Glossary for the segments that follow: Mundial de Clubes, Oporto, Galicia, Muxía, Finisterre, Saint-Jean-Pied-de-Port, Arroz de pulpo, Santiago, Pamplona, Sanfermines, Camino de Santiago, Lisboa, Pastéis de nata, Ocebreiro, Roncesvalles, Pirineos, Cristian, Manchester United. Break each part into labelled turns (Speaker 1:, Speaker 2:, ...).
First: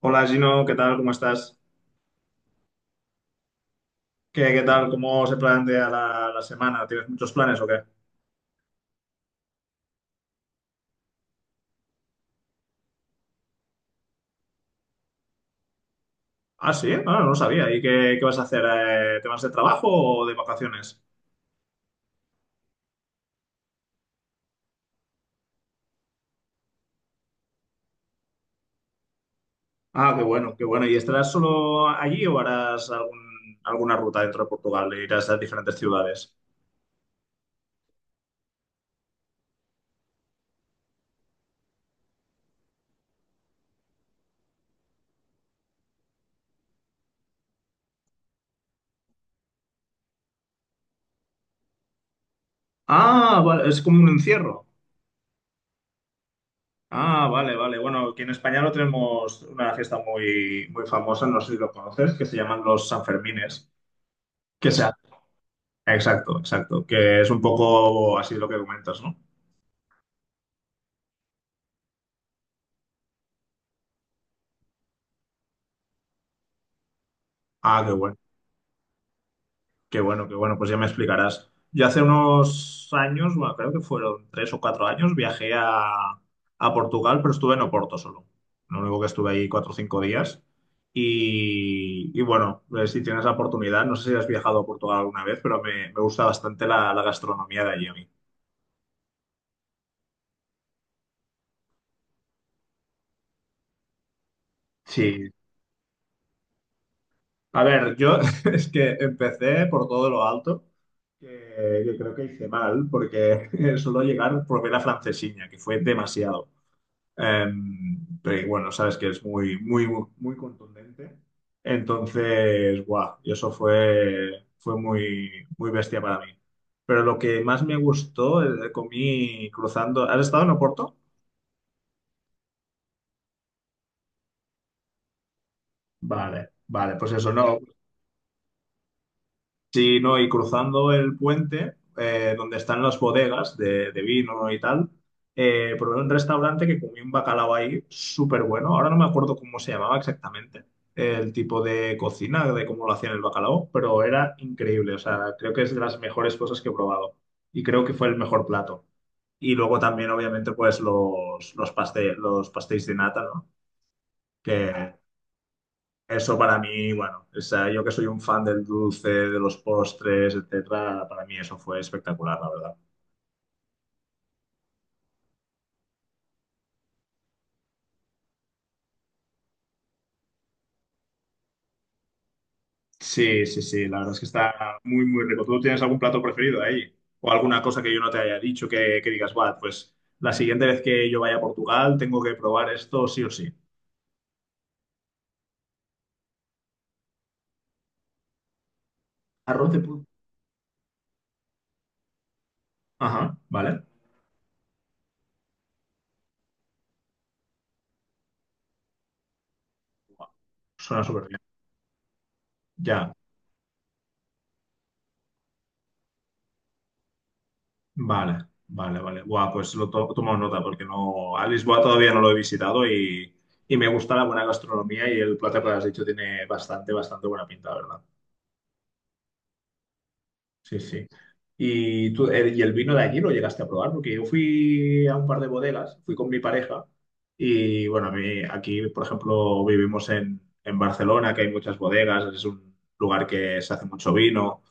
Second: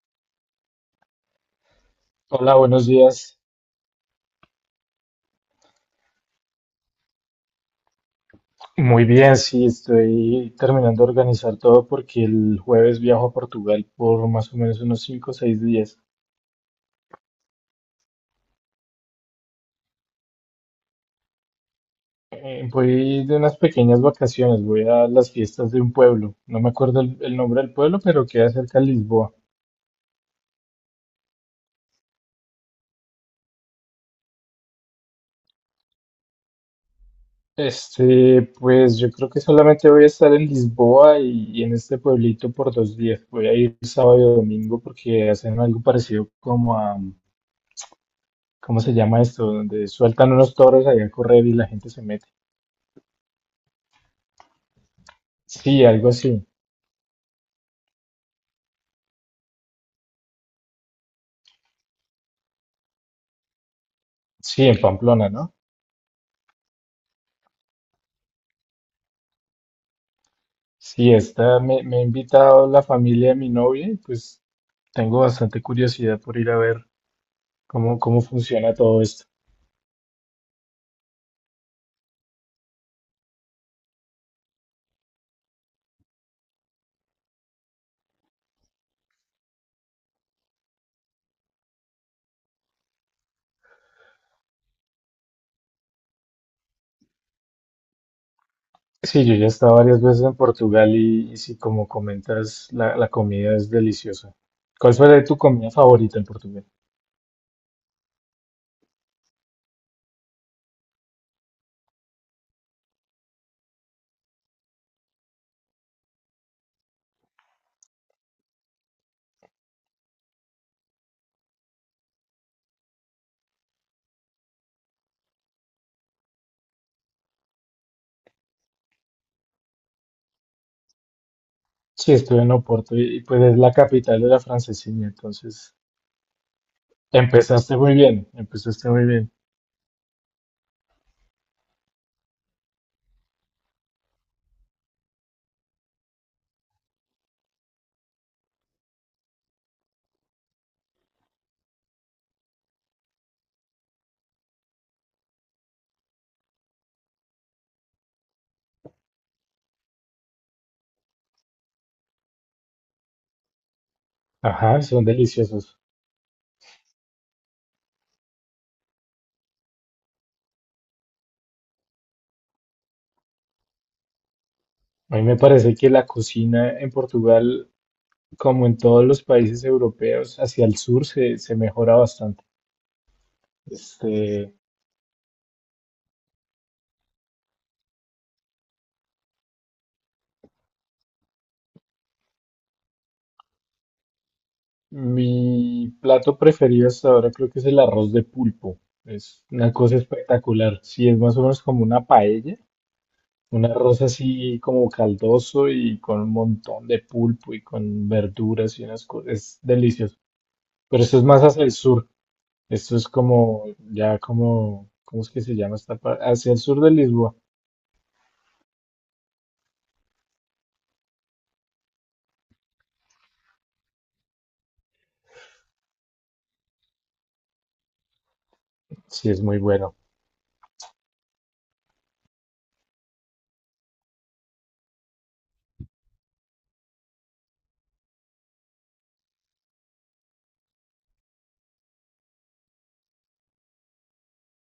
Speaker 1: Hola Gino, ¿qué tal? ¿Cómo estás?
Speaker 2: Hola, buenos días.
Speaker 1: ¿Qué tal? ¿Cómo se plantea la semana? ¿Tienes muchos planes o qué?
Speaker 2: Muy bien, sí, estoy terminando de organizar todo porque el jueves viajo a Portugal por más o menos unos 5 o 6 días.
Speaker 1: Ah, sí, ah, no lo sabía. ¿Y qué vas a hacer? ¿Te vas de trabajo o de vacaciones?
Speaker 2: Voy de unas pequeñas vacaciones, voy a las fiestas de un pueblo. No me acuerdo el nombre del pueblo, pero queda cerca de Lisboa.
Speaker 1: Ah, qué bueno, qué bueno. ¿Y estarás solo allí o harás alguna ruta dentro de Portugal? Irás a diferentes ciudades?
Speaker 2: Pues yo creo que solamente voy a estar en Lisboa y en este pueblito por 2 días. Voy a ir sábado y domingo porque hacen algo parecido ¿cómo se llama esto? Donde sueltan unos toros allá a correr y la gente se mete.
Speaker 1: Ah, vale, es como un encierro.
Speaker 2: Sí, algo así.
Speaker 1: Ah, vale, vale. Bueno, aquí en España lo tenemos una fiesta muy famosa, no sé si lo conoces, que se llaman los Sanfermines.
Speaker 2: Sí,
Speaker 1: Que
Speaker 2: en
Speaker 1: sea.
Speaker 2: Pamplona, ¿no?
Speaker 1: Exacto, exacto. Que es un poco así lo que comentas, ¿no?
Speaker 2: Sí, esta me ha invitado la familia de mi novia y pues tengo bastante curiosidad por ir a ver
Speaker 1: Ah, qué
Speaker 2: cómo,
Speaker 1: bueno,
Speaker 2: cómo funciona todo esto.
Speaker 1: qué bueno, qué bueno, pues ya me explicarás. Yo hace unos años, bueno, creo que fueron 3 o 4 años, viajé a Portugal, pero estuve en Oporto solo. Lo único que estuve ahí 4 o 5 días. Y bueno, si tienes la oportunidad, no sé si has viajado a Portugal alguna vez, pero me gusta bastante la gastronomía de allí a mí.
Speaker 2: Sí, yo ya he estado varias veces en Portugal y sí, como comentas, la comida es deliciosa. ¿Cuál fue
Speaker 1: Sí.
Speaker 2: tu comida favorita en Portugal?
Speaker 1: A ver, yo es que empecé por todo lo alto, que creo que hice mal, porque solo llegar probé la francesiña, que fue demasiado. Pero bueno, sabes que es muy contundente. Entonces, guau, y eso fue muy bestia para mí. Pero lo que más me gustó, comí cruzando. ¿Has estado en Oporto?
Speaker 2: Sí, estuve en Oporto y pues es la capital de la francesina, entonces
Speaker 1: Vale, vale, pues eso, no.
Speaker 2: empezaste muy bien, empezaste muy bien.
Speaker 1: Sí, no, y cruzando el puente, donde están las bodegas de vino y tal, probé un restaurante que comí un bacalao ahí súper bueno. Ahora no me acuerdo cómo se llamaba exactamente el tipo de cocina, de cómo lo hacían el bacalao, pero era increíble. O sea, creo que es de las mejores cosas que he probado y creo que fue el mejor plato. Y luego también, obviamente, pues los pastéis de nata, ¿no?
Speaker 2: Ajá,
Speaker 1: Que,
Speaker 2: son deliciosos.
Speaker 1: eso para mí, bueno, o sea, yo que soy un fan del dulce, de los postres, etcétera, para mí eso fue espectacular, la verdad.
Speaker 2: A mí me parece que la cocina en Portugal, como en todos los países europeos, hacia el sur se mejora bastante.
Speaker 1: Sí, sí, sí, la
Speaker 2: Este,
Speaker 1: verdad es que está muy rico. ¿Tú tienes algún plato preferido ahí? ¿O alguna cosa que yo no te haya dicho que digas, va, pues la siguiente vez que yo vaya a Portugal tengo que probar esto sí o sí?
Speaker 2: mi plato preferido hasta ahora creo que es el arroz de pulpo. Es
Speaker 1: Arroz
Speaker 2: una
Speaker 1: de
Speaker 2: cosa
Speaker 1: pulpo.
Speaker 2: espectacular. Sí, es más o menos como una paella,
Speaker 1: Ajá,
Speaker 2: un
Speaker 1: vale.
Speaker 2: arroz así como caldoso y con un montón de pulpo y con verduras y unas cosas. Es delicioso. Pero
Speaker 1: Suena
Speaker 2: esto es
Speaker 1: súper bien.
Speaker 2: más hacia el sur. Esto es
Speaker 1: Ya.
Speaker 2: como, ya como, ¿cómo es que se llama esta parte? Hacia el sur de Lisboa.
Speaker 1: Vale, vale, vale. Buah, pues tomo nota porque no, a Lisboa todavía no lo he visitado y me gusta la buena gastronomía y el plato que has dicho tiene bastante buena pinta, la ¿verdad?
Speaker 2: Sí, es muy bueno.
Speaker 1: Sí, sí. ¿Y tú, y el vino de allí lo llegaste a probar? Porque yo fui a un par de bodegas, fui con mi pareja y bueno, a mí aquí, por ejemplo, vivimos en Barcelona, que hay muchas bodegas, es un lugar que se hace mucho vino.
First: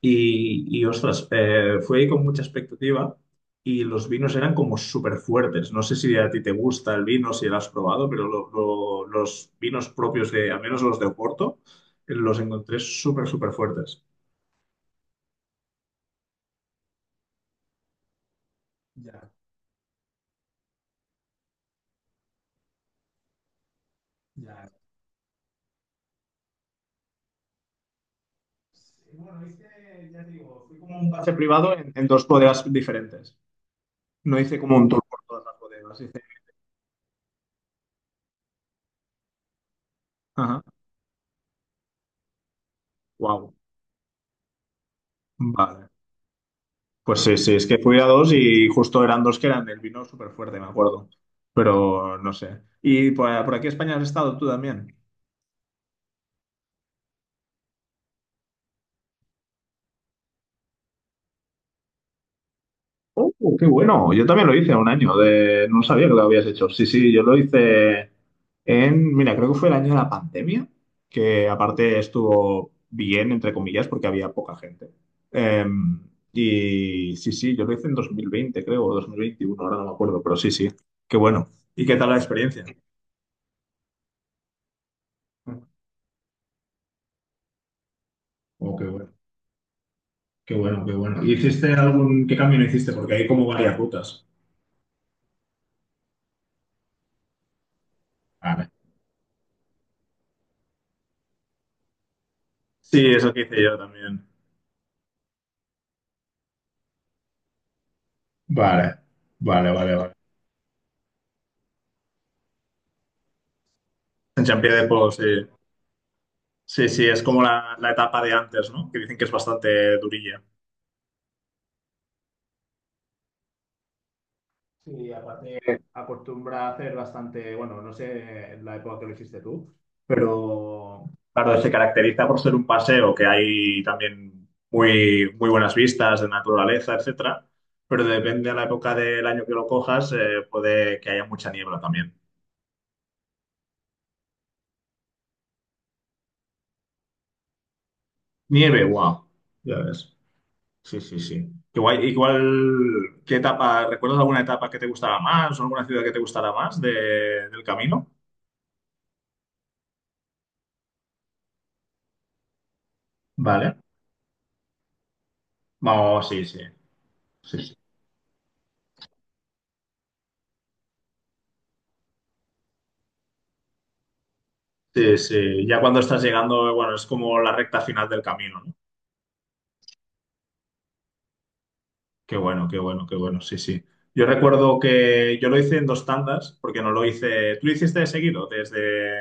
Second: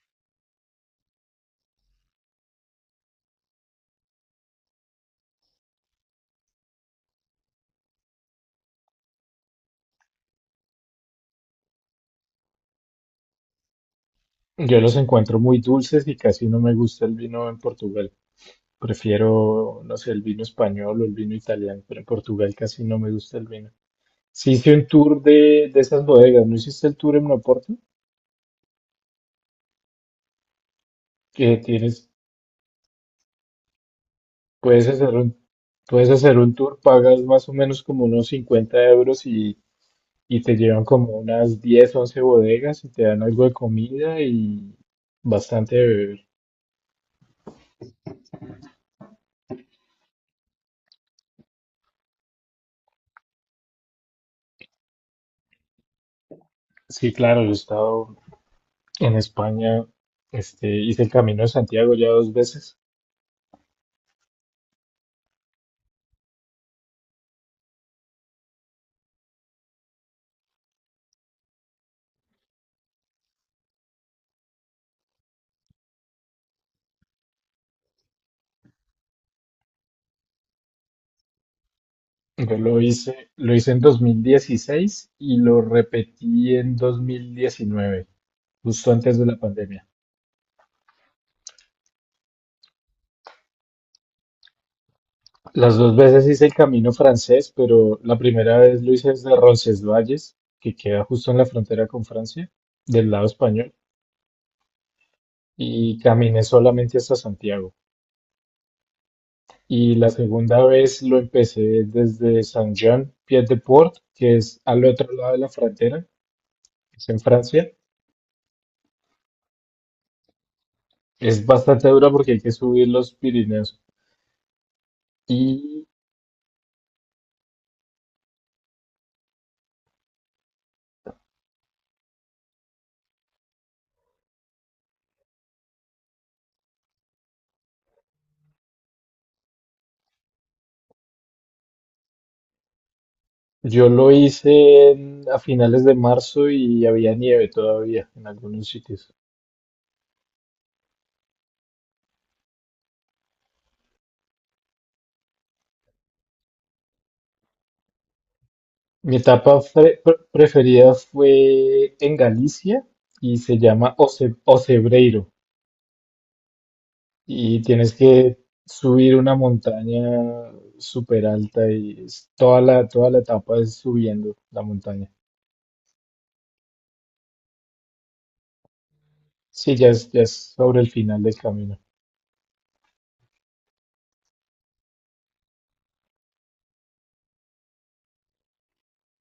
Speaker 1: Ostras, fui ahí con mucha expectativa y los vinos eran como súper fuertes. No sé si a ti te gusta el vino, si lo has probado, pero los vinos propios de, al menos los de Oporto, los encontré súper fuertes.
Speaker 2: Yo los encuentro muy dulces y casi no me gusta el vino en Portugal.
Speaker 1: Ya,
Speaker 2: Prefiero, no sé, el vino español o el vino italiano, pero en Portugal casi no me gusta el vino. Sí
Speaker 1: ya.
Speaker 2: hice un tour de esas bodegas, ¿no hiciste el tour en Oporto?
Speaker 1: Bueno, hice, ya te digo, fui como un pase
Speaker 2: Que
Speaker 1: privado en
Speaker 2: tienes,
Speaker 1: dos bodegas diferentes. No hice como
Speaker 2: puedes
Speaker 1: un tour
Speaker 2: hacer
Speaker 1: por
Speaker 2: un,
Speaker 1: todas las bodegas.
Speaker 2: puedes
Speaker 1: Hice...
Speaker 2: hacer un tour, pagas más o menos como unos 50 euros y te
Speaker 1: Ajá.
Speaker 2: llevan como unas 10, 11 bodegas y te dan algo de
Speaker 1: Wow.
Speaker 2: comida y bastante de
Speaker 1: Vale.
Speaker 2: beber.
Speaker 1: Pues sí, sí, es que fui a dos y justo eran dos que eran el vino súper fuerte, me acuerdo. Pero no sé. ¿Y por aquí en España has estado tú también?
Speaker 2: Sí, claro, yo he estado en España. Hice el Camino de Santiago ya 2 veces.
Speaker 1: Qué bueno, yo también lo hice un año, de... no sabía que lo habías hecho. Sí, sí, yo lo hice en, mira, creo que fue el año de la pandemia, que aparte estuvo bien, entre comillas, porque había poca gente. Em, y sí, sí, yo lo hice en 2020, creo, o 2021 ahora no me acuerdo, pero sí, sí, qué bueno. ¿Y qué tal la
Speaker 2: Yo
Speaker 1: experiencia?
Speaker 2: lo hice en 2016 y lo repetí en 2019,
Speaker 1: Oh, qué
Speaker 2: justo
Speaker 1: bueno.
Speaker 2: antes de la pandemia.
Speaker 1: Qué bueno, qué bueno. ¿Y hiciste algún... ¿Qué camino hiciste? Porque hay como varias rutas.
Speaker 2: Las 2 veces hice el camino francés, pero la primera
Speaker 1: Vale.
Speaker 2: vez lo hice desde Roncesvalles, que queda justo en la frontera con Francia,
Speaker 1: Sí,
Speaker 2: del lado
Speaker 1: eso que hice
Speaker 2: español,
Speaker 1: yo también.
Speaker 2: y caminé solamente hasta Santiago.
Speaker 1: Vale, vale, vale,
Speaker 2: Y la
Speaker 1: vale.
Speaker 2: segunda vez lo empecé desde Saint-Jean-Pied-de-Port, que
Speaker 1: En
Speaker 2: es
Speaker 1: Champions
Speaker 2: al
Speaker 1: de Polo,
Speaker 2: otro
Speaker 1: sí.
Speaker 2: lado de la frontera,
Speaker 1: Sí, sí,
Speaker 2: es en
Speaker 1: es como
Speaker 2: Francia.
Speaker 1: la etapa de antes, ¿no? Que dicen que es bastante durilla.
Speaker 2: Es bastante dura porque hay que subir los Pirineos.
Speaker 1: Sí, aparte
Speaker 2: Y
Speaker 1: acostumbra a hacer bastante, bueno, no sé en la época que lo hiciste tú, pero claro, se caracteriza por ser un paseo que hay también muy buenas vistas de naturaleza, etcétera, pero depende de la época del año que lo cojas, puede que haya mucha niebla también.
Speaker 2: yo lo hice a finales de marzo y había nieve todavía en algunos
Speaker 1: Nieve,
Speaker 2: sitios.
Speaker 1: wow, ya ves. Sí, sí, sí. Qué guay. Igual, ¿qué etapa? ¿Recuerdas alguna etapa que te gustara más o alguna ciudad que te gustara más del camino?
Speaker 2: Mi etapa preferida fue en Galicia y se
Speaker 1: Vale.
Speaker 2: llama Ocebreiro.
Speaker 1: Vamos, sí, sí. Sí,
Speaker 2: Y
Speaker 1: sí.
Speaker 2: tienes que subir una montaña súper alta y toda la etapa es subiendo la montaña.
Speaker 1: Sí, sí, ya cuando estás llegando, bueno, es como la recta final del camino, ¿no?
Speaker 2: Sí, ya es sobre el final del camino.
Speaker 1: Qué bueno, qué bueno, qué bueno, sí, sí. Yo recuerdo que yo lo hice en dos tandas, porque no lo hice, tú lo hiciste de seguido, desde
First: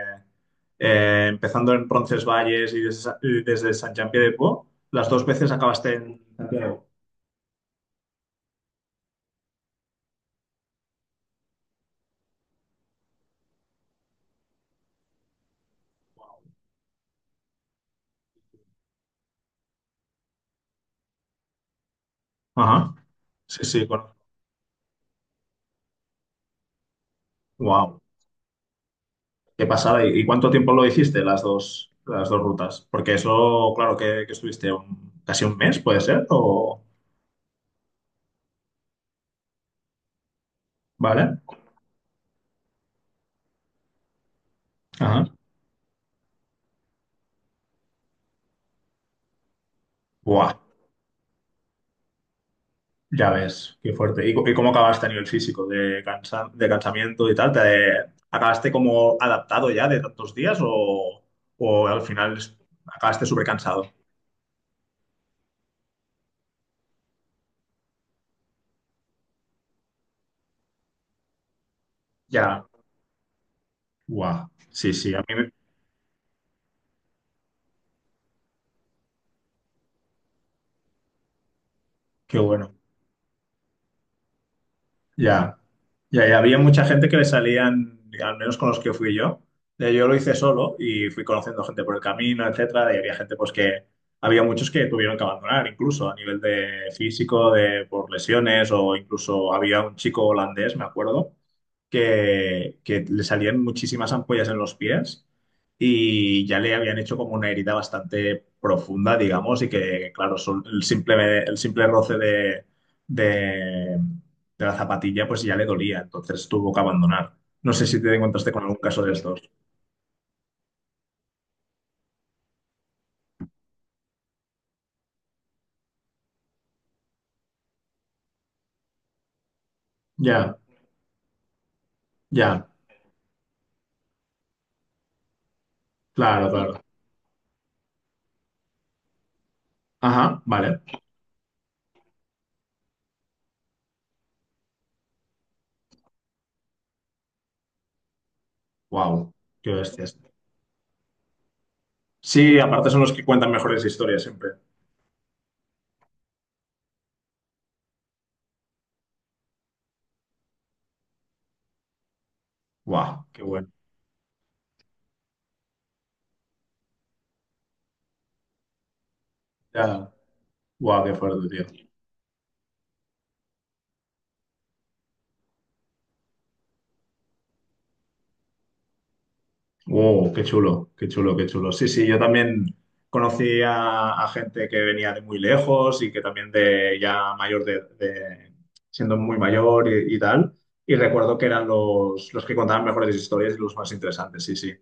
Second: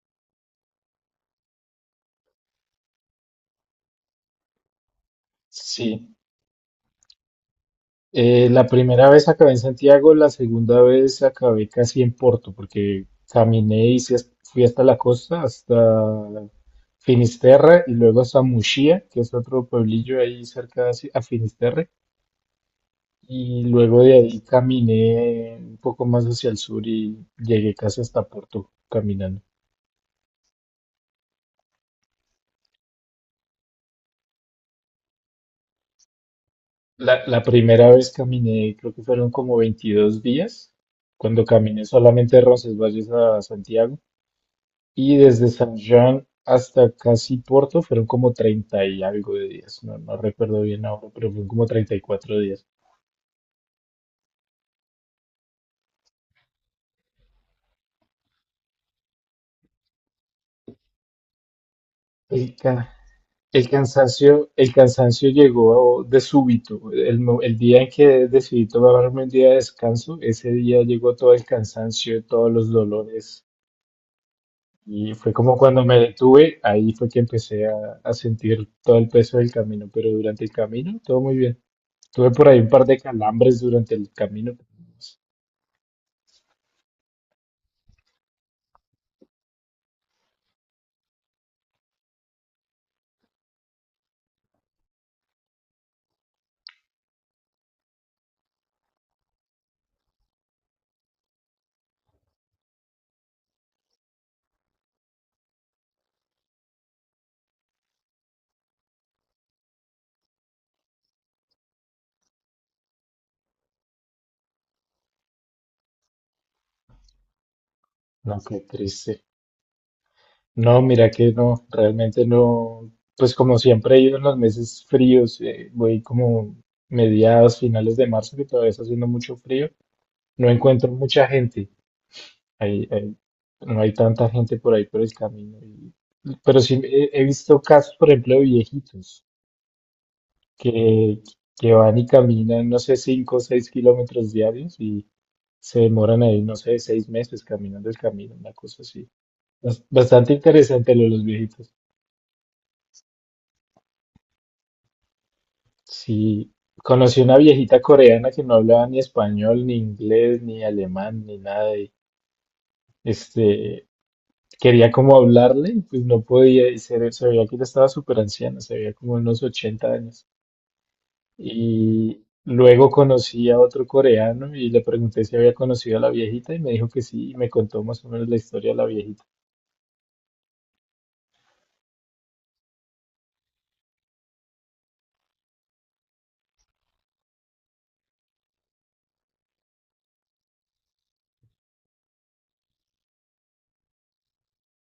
Speaker 1: empezando en Roncesvalles y desde, San de Po, las dos veces acabaste
Speaker 2: Sí.
Speaker 1: en Santiago.
Speaker 2: La primera vez acabé en Santiago, la segunda vez acabé casi en Porto, porque caminé y fui hasta la costa, hasta Finisterre y luego hasta Muxía, que es otro pueblillo ahí cerca de Ci- a Finisterre.
Speaker 1: Ajá, sí,
Speaker 2: Y
Speaker 1: sí,
Speaker 2: luego de ahí caminé un poco más hacia el sur y llegué
Speaker 1: wow,
Speaker 2: casi hasta Porto caminando.
Speaker 1: qué pasada. Y cuánto tiempo lo hiciste las dos rutas? Porque eso, claro, que estuviste casi un mes, puede ser, o...
Speaker 2: La primera vez caminé, creo que fueron como 22 días,
Speaker 1: ¿Vale?
Speaker 2: cuando caminé solamente de Roncesvalles a Santiago. Y
Speaker 1: Ajá.
Speaker 2: desde San Juan hasta casi Porto fueron como 30 y algo de días. No, no
Speaker 1: Buah,
Speaker 2: recuerdo bien ahora, pero fueron como 34 días.
Speaker 1: ya ves, qué fuerte. ¿Y, y cómo acabaste a nivel físico? ¿De de cansamiento y tal? ¿Te, acabaste como adaptado ya de tantos días o al final
Speaker 2: El, ca-
Speaker 1: acabaste súper
Speaker 2: el
Speaker 1: cansado?
Speaker 2: cansancio, el cansancio llegó de súbito. El día en que decidí tomarme un día de descanso, ese día llegó todo el cansancio, todos
Speaker 1: Ya.
Speaker 2: los dolores.
Speaker 1: Guau. Sí, sí,
Speaker 2: Y
Speaker 1: a
Speaker 2: fue
Speaker 1: mí me-
Speaker 2: como cuando me detuve, ahí fue que empecé a sentir todo el peso del camino, pero durante el camino todo muy bien. Tuve
Speaker 1: qué
Speaker 2: por ahí un
Speaker 1: bueno.
Speaker 2: par de calambres durante el camino.
Speaker 1: Ya, ya había mucha gente que le salían, al menos con los que fui yo. Yo lo hice solo y fui conociendo gente por el camino, etcétera, y había gente pues que había muchos que tuvieron que abandonar, incluso a nivel de físico, de por lesiones, o incluso había un chico holandés, me acuerdo, que le salían muchísimas ampollas en los pies y ya le habían hecho como una herida bastante profunda, digamos, y que, claro, el simple roce de, de la zapatilla pues ya le dolía, entonces tuvo que abandonar. No sé si te
Speaker 2: No,
Speaker 1: encontraste
Speaker 2: qué
Speaker 1: con algún caso de
Speaker 2: triste.
Speaker 1: estos.
Speaker 2: No, mira que no, realmente no. Pues como siempre he ido en los meses fríos, voy como mediados, finales de marzo, que todavía está haciendo mucho frío. No
Speaker 1: Ya,
Speaker 2: encuentro mucha gente.
Speaker 1: ya,
Speaker 2: Hay, hay- no hay tanta gente por ahí por el camino. Y-
Speaker 1: claro,
Speaker 2: pero
Speaker 1: claro.
Speaker 2: sí he visto casos, por ejemplo, de viejitos
Speaker 1: Ajá, vale.
Speaker 2: que, que van y caminan, no sé, 5, o 6 kilómetros diarios y se demoran ahí, no sé, 6 meses caminando el camino, una cosa así.
Speaker 1: Wow, qué
Speaker 2: Bas-
Speaker 1: bestias.
Speaker 2: Bastante interesante lo de los viejitos.
Speaker 1: Sí, aparte son los que cuentan mejores historias siempre.
Speaker 2: Sí, conocí una viejita coreana que no hablaba ni español, ni inglés, ni alemán, ni nada. Y,
Speaker 1: Wow, qué bueno.
Speaker 2: este, quería como hablarle, y pues no podía, y se veía que ella estaba súper anciana, se veía como unos ochenta
Speaker 1: Ya,
Speaker 2: años.
Speaker 1: wow, qué fuerte, tío.
Speaker 2: Y luego conocí a otro coreano y le pregunté si había conocido a la viejita y me dijo que sí, y me contó más o menos la historia de la viejita.
Speaker 1: Wow, qué chulo, qué chulo, qué chulo. Sí, sí, yo también conocí a gente que venía de muy lejos y que también de ya mayor siendo muy mayor y tal. Y recuerdo que eran los que contaban mejores historias y los más interesantes, sí, sí.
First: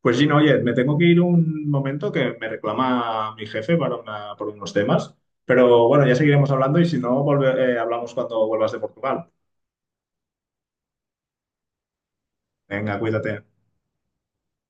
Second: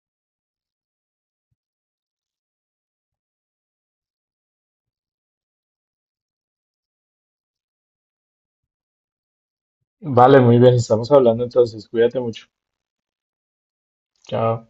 Speaker 1: Pues Gino, oye, me tengo que ir un momento que me reclama mi jefe para por unos temas. Pero bueno, ya seguiremos hablando y si no, hablamos cuando vuelvas de Portugal.
Speaker 2: Vale, muy bien, estamos hablando entonces, cuídate mucho.
Speaker 1: Venga, cuídate.
Speaker 2: Chao.